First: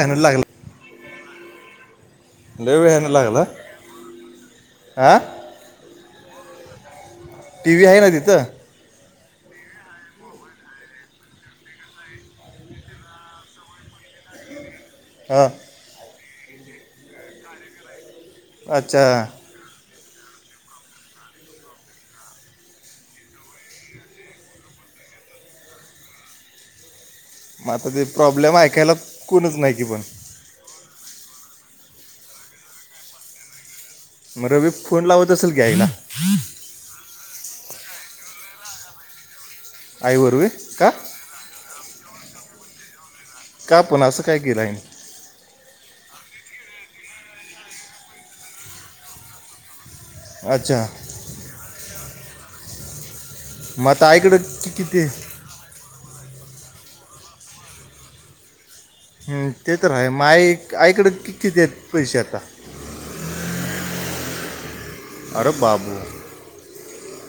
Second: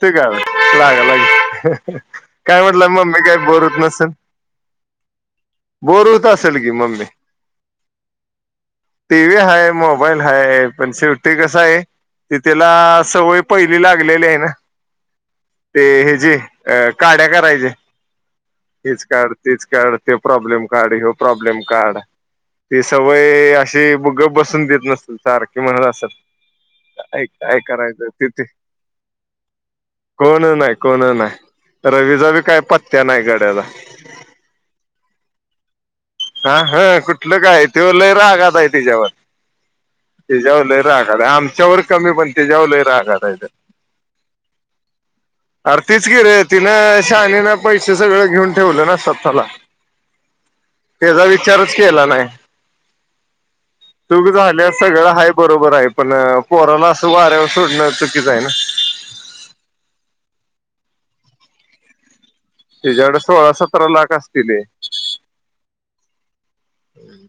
ते व्यायानं का लागला लाग लागे हह हाह काय लय म्हटलं मग व्यायानं मी लागला काही बोर होत नसेल हा बोर होत अस चालगी मम्मी. टी व्ही आहे ना तिथं? टी व्ही हाय मोबाईल हाय पण शेवटी कस आहे. त त्याला सवय पहिली लागलेली आहे ना. हा ते हे जे अ काड्या करायचे अच्छा तीच काढ, तीच काढ, त्यो प्रॉब्लेम काढ, ह्यो प्रॉब्लेम काढ ती, सवय अशी गप बसून देत नसतील सारखे म्हणत असाल काय मग आता ते करायचं तिथे? प्रॉब्लेम ऐकायला कोणच नाही की पण कोण नाही, कोण नाही, रवीचा बी काही पत्त्या नाही गड्याला मग रवी फोन लावत असेल की आईला. हा हा कुठलं काय तो लय रागातय तिच्यावर आईवर वे त्याच्यावर लय का रागात, आमच्यावर कमी पण त्याच्यावर लय रागालाय. का पण असं काय केलं आईने अर, तीच कि रे. तिनं शाहाणीन पैसे सगळं घेऊन ठेवले ना स्वतःला. अच्छा त्याचा विचारच केला नाय. मग आता तुग आईकडं कि झाले किती सगळं आहे बरोबर आहे पण कोरोना असं वाऱ्यावर सोडणं चुकीच आहे ना. हम्म, ते तर आहे माई आईकड कितीत ए पैसे आता? तीच्याकडे सोळा सतरा लाख असतीलय. अरे बाबू! ! हम्म.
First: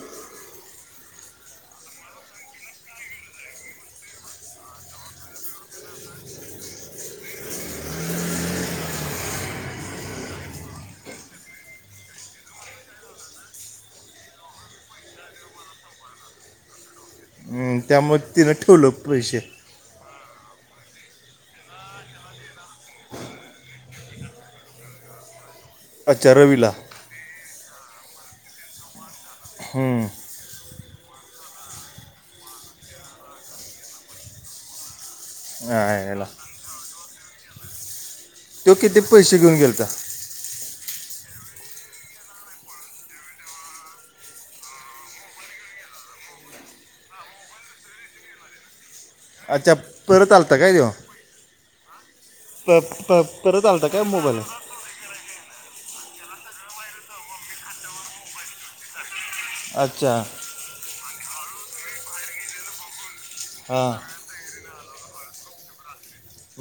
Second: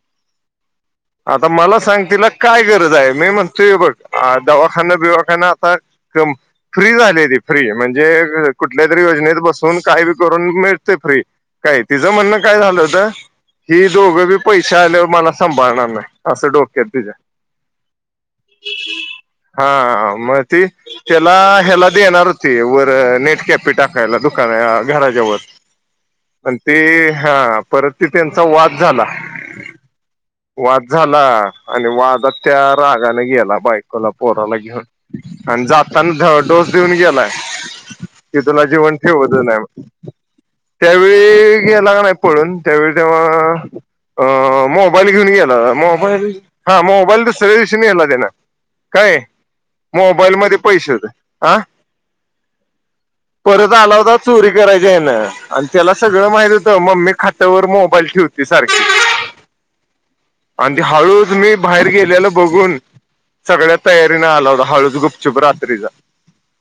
आता मला सांग, तिला काय गरज आहे? मी म्हणतोय बघ दवाखाना बिवाखाना आता फ्री झाली ती फ्री म्हणजे कुठल्या तरी योजनेत बसून काय बी करून मिळतय फ्री, काय तिच म्हणण काय झालं होत, ही दोघं बी पैसे आल्यावर मला सांभाळणार असं डोक्यात तिच्या, हम्म, त्यामुळे तिनं ठेवलं पैसे हा मग ते त्याला ह्याला देणार होती वर नेट कॅपी टाकायला दुकान घराच्यावर अच्छा पण रवीला ते, हा परत ते त्यांचा वाद झाला. हम्म, वाद झाला आणि वादात त्या रागने गेला बायकोला पोराला घेऊन. आणि आईला जाताना डोस देऊन गेलाय कि तुला तो जीवन किती पैसे ठेवतच घेऊन नाय व गेलता त्यावेळी गेला नाय का पडून त्यावेळी तेव्हा अ मोबाईल घेऊन गेल मोबाईल, हा मोबईल दुसऱ्या दिवशी नेला तेन. काय अच्छा परत आलता मोबाईलमध्ये काय देवा पैसे होते, ह प- प- परत आलता आला काय होता मोबाईल चोरी कराच्या ह्यान आणि त्याला सगळ सगळं माहित होत मम्मी खात्यावर मोबाईल ठेवते सारखी अच्छा आणि ते हळूच मी बाहेर गेलेल बघून सगळ्या हां तयारीने आला होता हळूच गुपचुप रात्रीचा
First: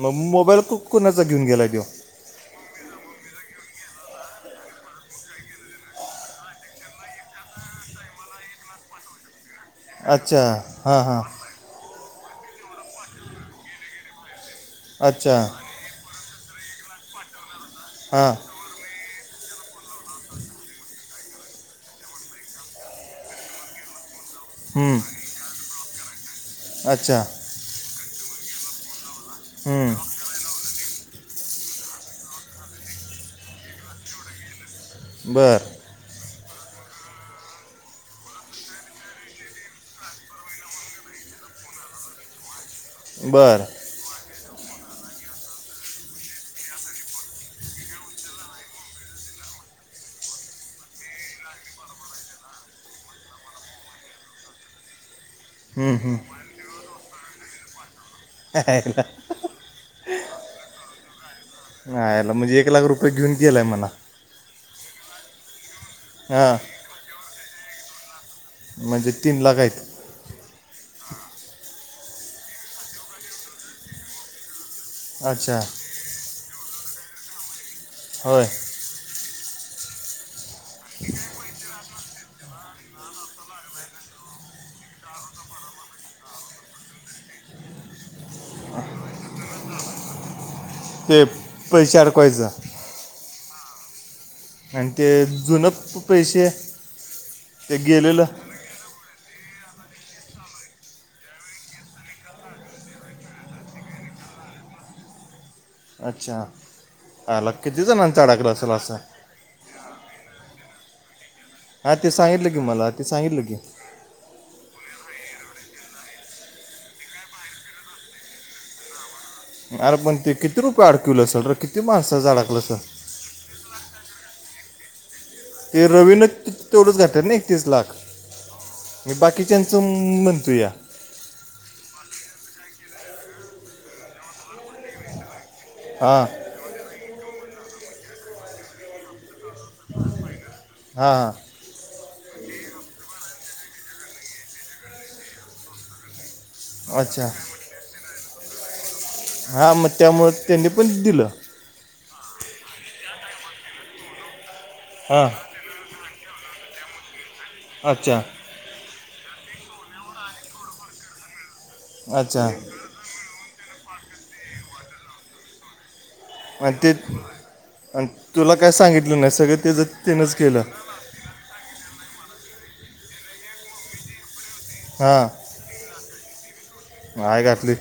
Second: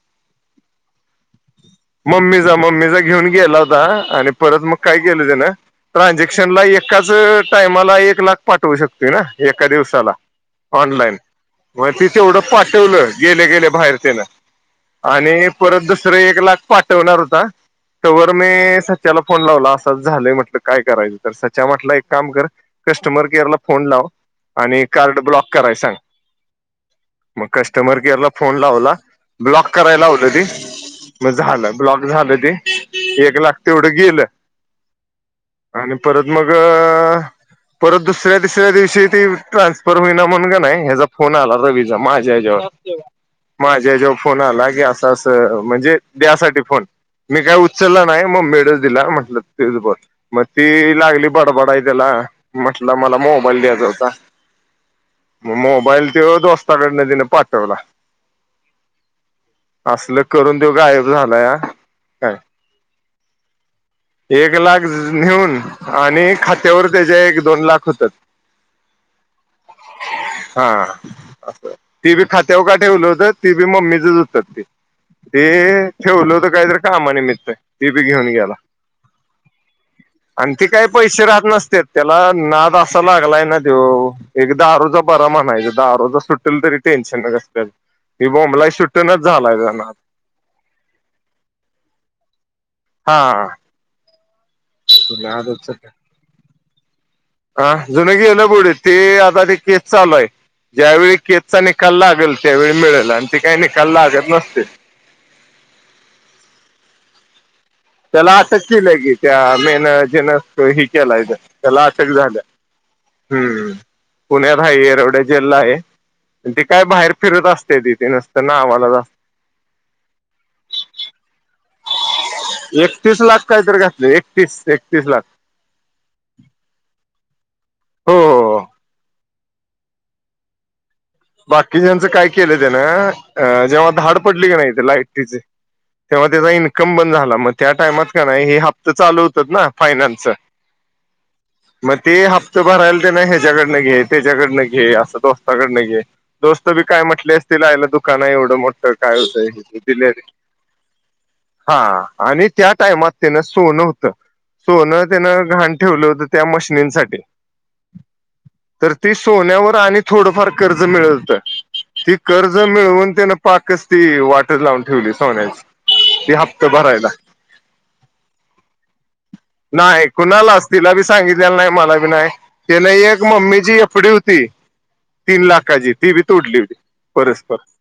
मग मोबाईल कोणाचा घेऊन गेलाय? मम्मीचा, मम्मीचा घेऊन गेला होता आणि परत मग काय केलं त्यानं ट्रानझॅक्शन एकाच टायमाला एक लाख पाठवू शकते ना? एका दिवसाला, अच्छा हां ऑनलाईन हां मग तीच तेवढं पाठवलं, गेले गेले बाहेर तेन अच्छा आणि परत दुसरं एक लाख पाठवणार होता तवर हां मी सच्याला फोन लावला अस झालं म्हटलं काय लावला अस अस झालय काय करायचं? तर सच्या म्हटलं एक काम कर कस्टमर केअरला फोन लाव आणि हं, कारड ब्लॉक करायला सांग, अच्छा मग कस्टमर केअरला फोन लावला, ब्लॉक हं, करायला लावलं ते म झालं, ब्लॉक झालं ते, एक लाग तेवढं गेलं बर आणि परत मग परत दुसऱ्या तिसऱ्या दिवशी ते ट्रान्सफर होईना म्हणुन का नाही ह्याचा फोन आला रवीचा माझ्या यांच्यावर. बर माझे ह्याच्यावर फोन आला की अस अस म्हणजे द्यासाठी फोन मी काय उचललं नाही मम्मीड दिला म्हंटलं तुच बोल, मग ती लागली बडबडाय त्याला म्हटलं मला मोबाईल द्यायचा होता. मग हं, मोबाईल हं. त्यो दोस्ताकडन त्याने पाठवला. [unintelligible] असलं करून तो गायब झालाया. हेच्या आयला म्हणजे एक लाख रुपये घेऊन गेलाय म्हणा. एक लाख नेऊन आणि हां खात्यावर त्याच्या एक दोन लाख होतत. मजे तीन लाख हायत. हा ती बी खात्यावर का ठेवलं होत ती बी मम्मीचच होतात ते अच्छा ते होतं ठेवलं काहीतरी कामा निमित्त ते बी घेऊन होय गेला आणि ते काही पैसे राहत नसत्यात त्याला नाद असा लागलाय ना तो एक दारूचा म्हणायचं दारू जरी सुटेल तरी टेन्शन असत ते बोंबलाय सुटणाच झालाय त्याचा नाद ते पैसे अडकवायचा हा आणि ते जुनं पैसे हा ते जुन गेलेलं गेलं बुडीत ते आता ते केस चालू आहे ज्यावेळी केसचा निकाल लागेल त्यावेळी मिळेल आणि ते काही निकाल लागत नसते ह अच्छा आलं त्याला अटक केलं की त्या मेन जेन ह केलाय त्याला हा अटक ते झाल्या सांगितलं की मला ते सांगितलं की हम्म पुण्यात हाय ये एवढ्या जेलला आहे ते काय बाहेर फिरत असत्यात ती नुसतं नावाला असतय. अरे पण ते किती रुपये अडकिवल असेल र. एकतीस लाख कायतरी घातले एकतीस एकतीस लाख. ते रवीन तेवढच घातलं ना एकतीस लाख हो हो बाकी त्यांचं म्हणतूया. बाकी ज्यांचं काय केलं ते ना अ जेव्हा धाड पडली की नाही ते लाईटीचे हां तेव्हा त्याचा इन्कम बंद झाला मग त्या टाइमात का नाही हे हप्त चालू होतात ना फायनान्स हां हां म ते हप्ता हप्ता भरायला ते नाही ह्याच्याकडनं घे त्याच्याकडनं घे असं दोस्ताकडनं घे दोस्त बी काय अच्छा म्हटलेस तिला आयला दुकान आहे एवढं मोठं काय हां होतंय मग दिलेली त्यामुळं त्यांनी पण दिलं हा आणि त्यात टायमात त्यानं सोनं होतं सोनं हां त्यानं घाण ठेवलं होतं त्या मशिनींसाठी अच्छा सोन्यावर आणि थोडंफार कर्ज मिळत ती अच्छा कर्ज मिळवून त्यान पाक ती वाटे लावून ठेवली सोन्याची ती हप्त आणि ते भरायला आणि तुला काय सांगितलं नाही सगळं त्याचं नाही त्यानंच केलं कुणालाच तिला बी सांगितलेलं नाही मला बी नाही ते नाही एक मम्मीची एफडी होती हा तीन लाखाची ती तोडली आय परस्पर घातली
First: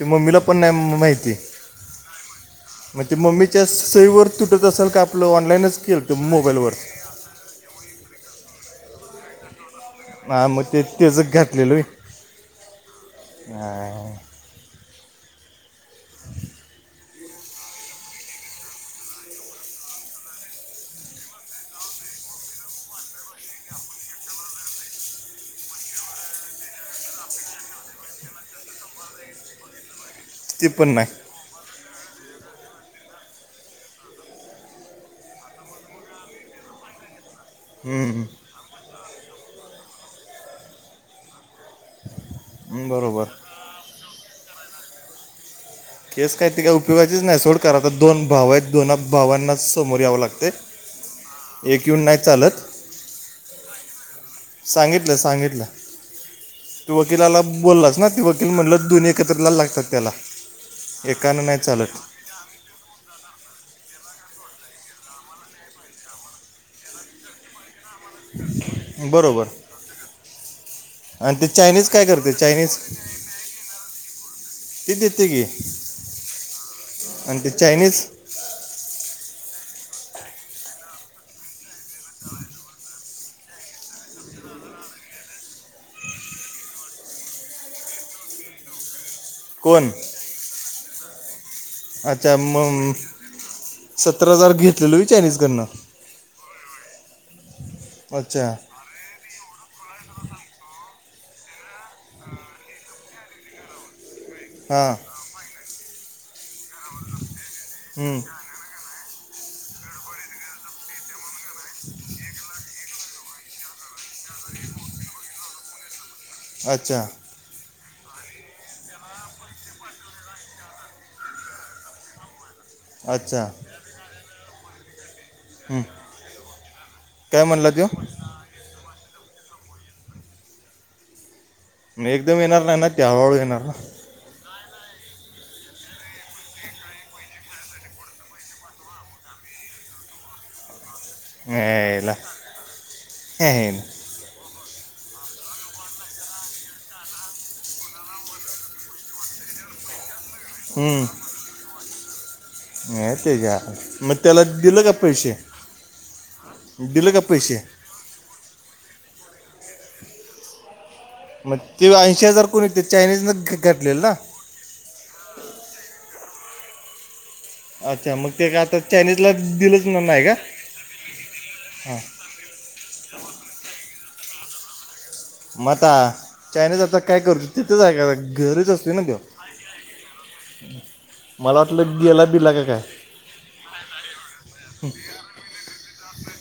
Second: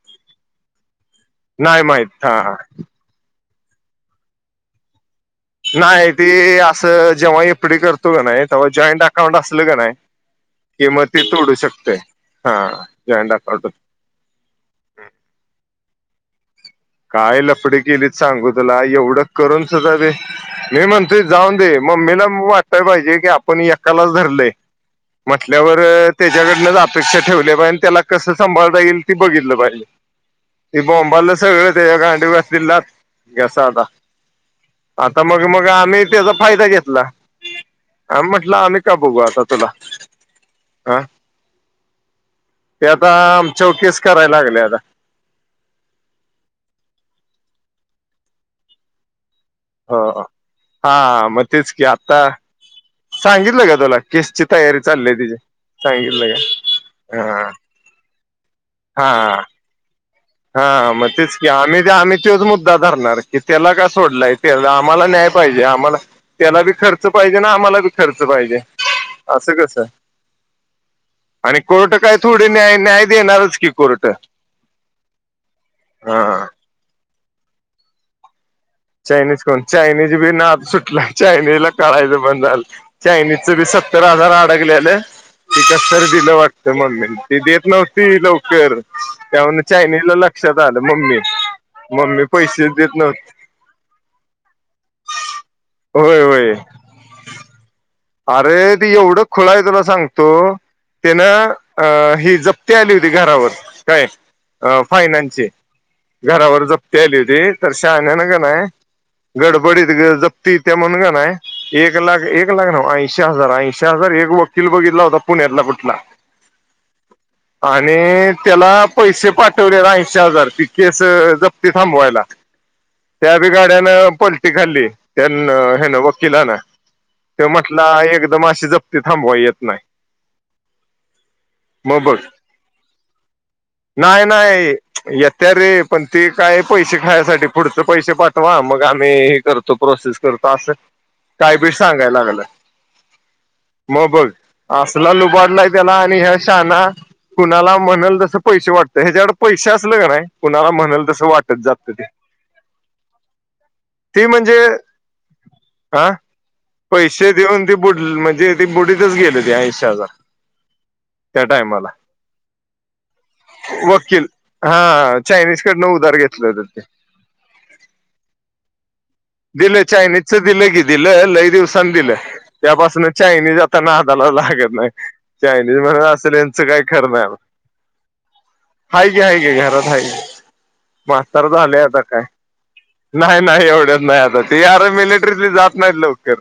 त मम्मीला पण नाही माहिती नाही माहित हा हा मग मम्मी त्या सुरीवर तुटत असाल काप नाही ती असं जेव्हा एफडी करतो का नाही तेव्हा जॉईंट अकाउंट असल का नाही हा मग ते किं म तेच ती तोडू घातलेलं होय. शकते हा जॉईंट अकाउंट हा, हम आणि काय लपडी केलीत सांगू तुला एवढं करून सुद्धा ते मी म्हणते जाऊन दे मग मम्मीला वाटाय पाहिजे की आपण एकालाच धरलेय म्हटल्यावर त्याच्याकडनंच अपेक्षा ठेवल्या पाहिज आणि त्याला कसं सभाळता येईल ते बघितलं पाहिजे ते पण नाही बोंबल सगळंच गांडिव घातली लाथ की असं आला आता मग मग आम्ही त्याचा फायदा घेतला हम्म, आम्ही म्हटलं आमी का बघू आता तुला हा ते हम्म, आता बरोबर आमच्याव केस कराय लागलय आता केस काय ते काय उपयोगाचीच नाही सोड कारण आता दोन भाव आहेत दोन भावांना समोर याव हो लागतय हा मग तेच की एक येऊन नाही आता चालत सांगितलं का तुला केसची तयारी चाललीय सांगितलं तिची सांगितलं सांगितलं तू का वकिलाला हा बोललास ना ते वकील म्हणलं दोन्ही हा एकत्रला लागतात त्याला हा मग तेच की एकानं नाही आम्ही का आम्ही चालत तोच मुद्दा धरणार की त्याला कस सोडलाय त्या आम्हाला न्याय पाहिजे आम्हाला त्याला बी खर्च पाहिजे न आम्हाला बी खर्च पाहिजे. बरोबर असं कसं ते आणि चायनीज कोर्ट काय करते थोडी न्याय चायनीज न्याय देणारच की कोर्ट गी हा आणि ते चायनीज चायनीज चायनीज बी नाद सुटला चायनीज ला कळायचं बंद झालं चायनीज च बी सत्तर हजार अडकल्याल ती कसतर दिलं वाटत मम्मी ती देत नव्हती लवकर त्यामुळ कोण चायनीज ला लक्षात आलं मम्मी मम्मी पैशेच देत नव्हती. सत्तर हजार घेतलेल होय चायनीज कडण. होय होय अरे ती एवढं खुळ आहे तुला सांगतो तेन अ ही जप्ती आली होती घरावर काय अ हां फायनान्सची घरावर जप्ती आली होती तर शहाण्यान हम्म, गडबडीत ग जपती येत्या म्हणून कनाय एक लाख एक लाख नव्ह ऐंशी शी हजार ऐंशीहजार एक वकील बघितला होता पुण्यातला कुठला. अच्छा आणि त्याला पैसे पाठवल्यात ऐशीहजार ती केस जप्ती थांबवायला. त्या बी अच्छा गड्यान पलटी खाल्ली त्यांन हं. हे न वकिला न काय त्यो म्हणला म्हंटला एकदम अशीे जप ती थांबवाय येत नाही. म बग एकदम येणार नाही ना ते हळूहळू येणार ना नाही नाही येत्या रे पण ते काय पैसे खायासाठी पुढच पैसे पाठवा मग आम्ही हे करतो प्रोसेस करतो असं कायबी सांगाय यायला लागलय हे ना. म बघ असला लुबाडलाय त्याला आणि ह्या शाना कुणाला म्हणल तसं पैसे वाटतय ह्याजकड पैसे असल कनई कुणाला म्हणल तसं वाटत जातं ते. नाही तेच्या मग ती त्याला म्हणजे दिलं का पैशे हा पैसे देऊन ते बुड म्हणजे ते बुडीतच गेल ते ऐंशी हजार. त्या मग टायमाला ते ऐंशी हजार कोणी ते चायनीजनं घ- घातलेलं ना वकील हा चायनीज कडनं उधार घेतलं होत ते अच्छा मग ते का आता चायनीजला दिलं दिलंच ना- नाही का चायनीजच दिलं की दिलं लई दिवसांनी दिलं त्यापासन चायनीज आता नादालाच लागत नाही मग चायनीज आता म्हणत असल हेंच चायनीज काय आता खर नाय करतो तिथेच आहे का घरीच असते ना हाय त्यो की हाय की घरात हाय मास्तर मला झालंय वाटलं आता काय गेला बिला का काय नाही नाही एवढ्यात नाही आता ती आर मिलिटरीत जात नाहीत लवकर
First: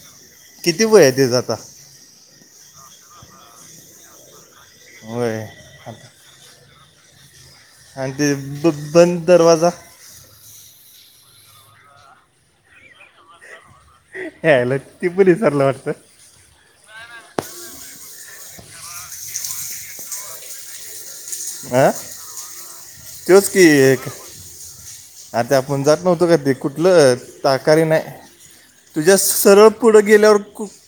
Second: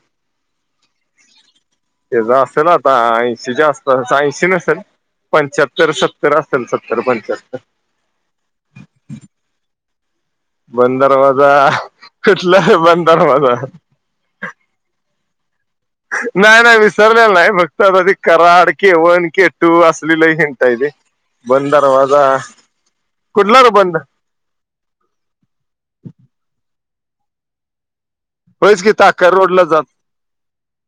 किती वय त्याचं आता ते ज असल आता ऐंशीच्या आस ऐंशी नसल वय पंच्यात्तर, आता सत्तर असल सत्तर, पंच्याहत्तर आणि ते ब बंद दरवाजा बंद दरवाजा कुठला हे बंद दरवाजा यायला ती पण विसरलं वाटतं नाही नाही विसरलेला नाही फक् ते Karad K one K to असली लई हिंट हाय रे बंद हां दरवाजा तोच की कुठला र बंद एक आता आपण जात नव्हतो का ते कुठलं ताकारी नाही होयच की तुझ्या ताकर रोडला सरळ पुढे गेल्यावर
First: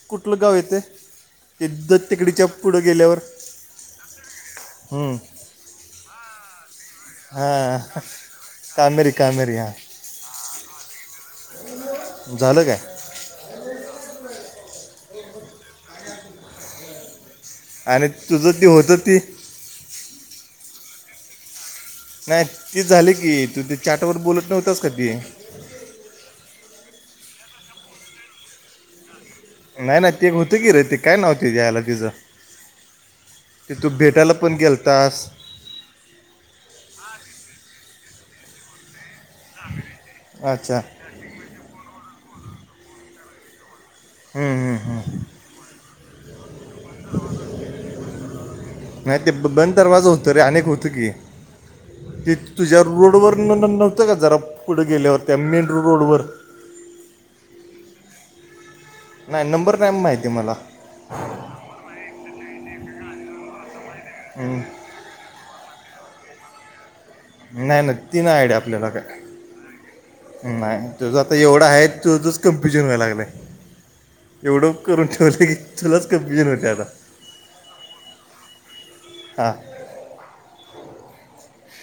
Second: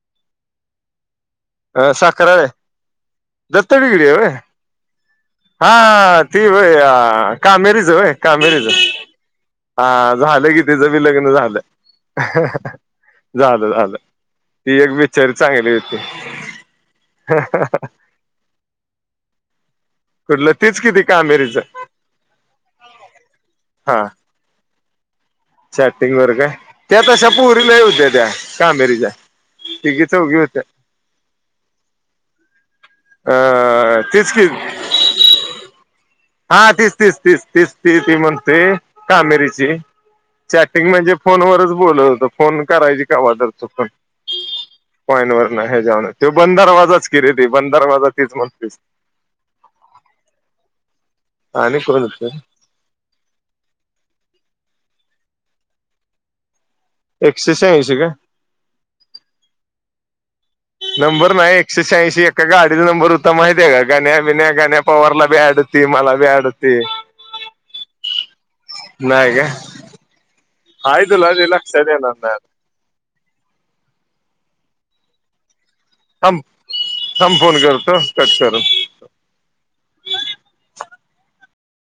कुठलं गाव येते ते अ दत्त तिकडीच्या साखरले पुढं गेल्यावर दत्त बिगडी हम्म, हा त भय ह हा कामेरीचय कामेरीच कामेरी कामेरी हा झालं कीतीच लग झालं झालं झालं ती एक बिचारी चांगली होती आणि तुझं ते होतं ती कुठलं तीच किती कामेरीच नाही ते झाले की तू ते हा चार्टवर बोलत नव्हतास काधी चॅटिंग वर काय त्या तशा पुोरीलाही होद्या त्या कामेरीच्या नाही तिघी नाही ते एक चौघी होतं होत्या की र ते काय नव्हते दयला तिचं ते तू अ तीच भेटायला की पण गेलतास हा तीस तस तीस तस त ती म्हणते कामेरीची अच्छा चॅटिंग म्हणजे फोनवरच बोलत होतो फोन करायची का वाढरतो फण हम्म, हम्म, हम्म. पॉइन वरन हेव ते बंद दरवाजाच केिले त ब दरवाजा तीच म्हणतेस नाही ते ब- बंद दरवाजा होतं रे अनेक होतं की आणि कोण होत ते तुझ्या रोडवर नव्हतं का जरा पुढे गेल्यावर त्या मेन रोडवर एकशे शहाऐंशी का नाही नंबर नाही माहिती आहे मला नंबर नाही एकशे शहाऐंशी एका गाडीचा नंबर उत्तम मा आहे आहे का गाण्या वििन्या हम्म. गाण्या्या पवारला बी अडती मला बी अडवती नाही नाही ती नाही आयडि आपल्याला काय नाही का नाही आहे तुझ तुला आता ते एवढा आहे लक्षात येणार तु तच नाही कम्प्युजन व्हा लागलाय एवढं करून ठेवलं की तुलाच आम कन्फ्युजन होते आता आम फोन करतो कट करून हां [inaudible]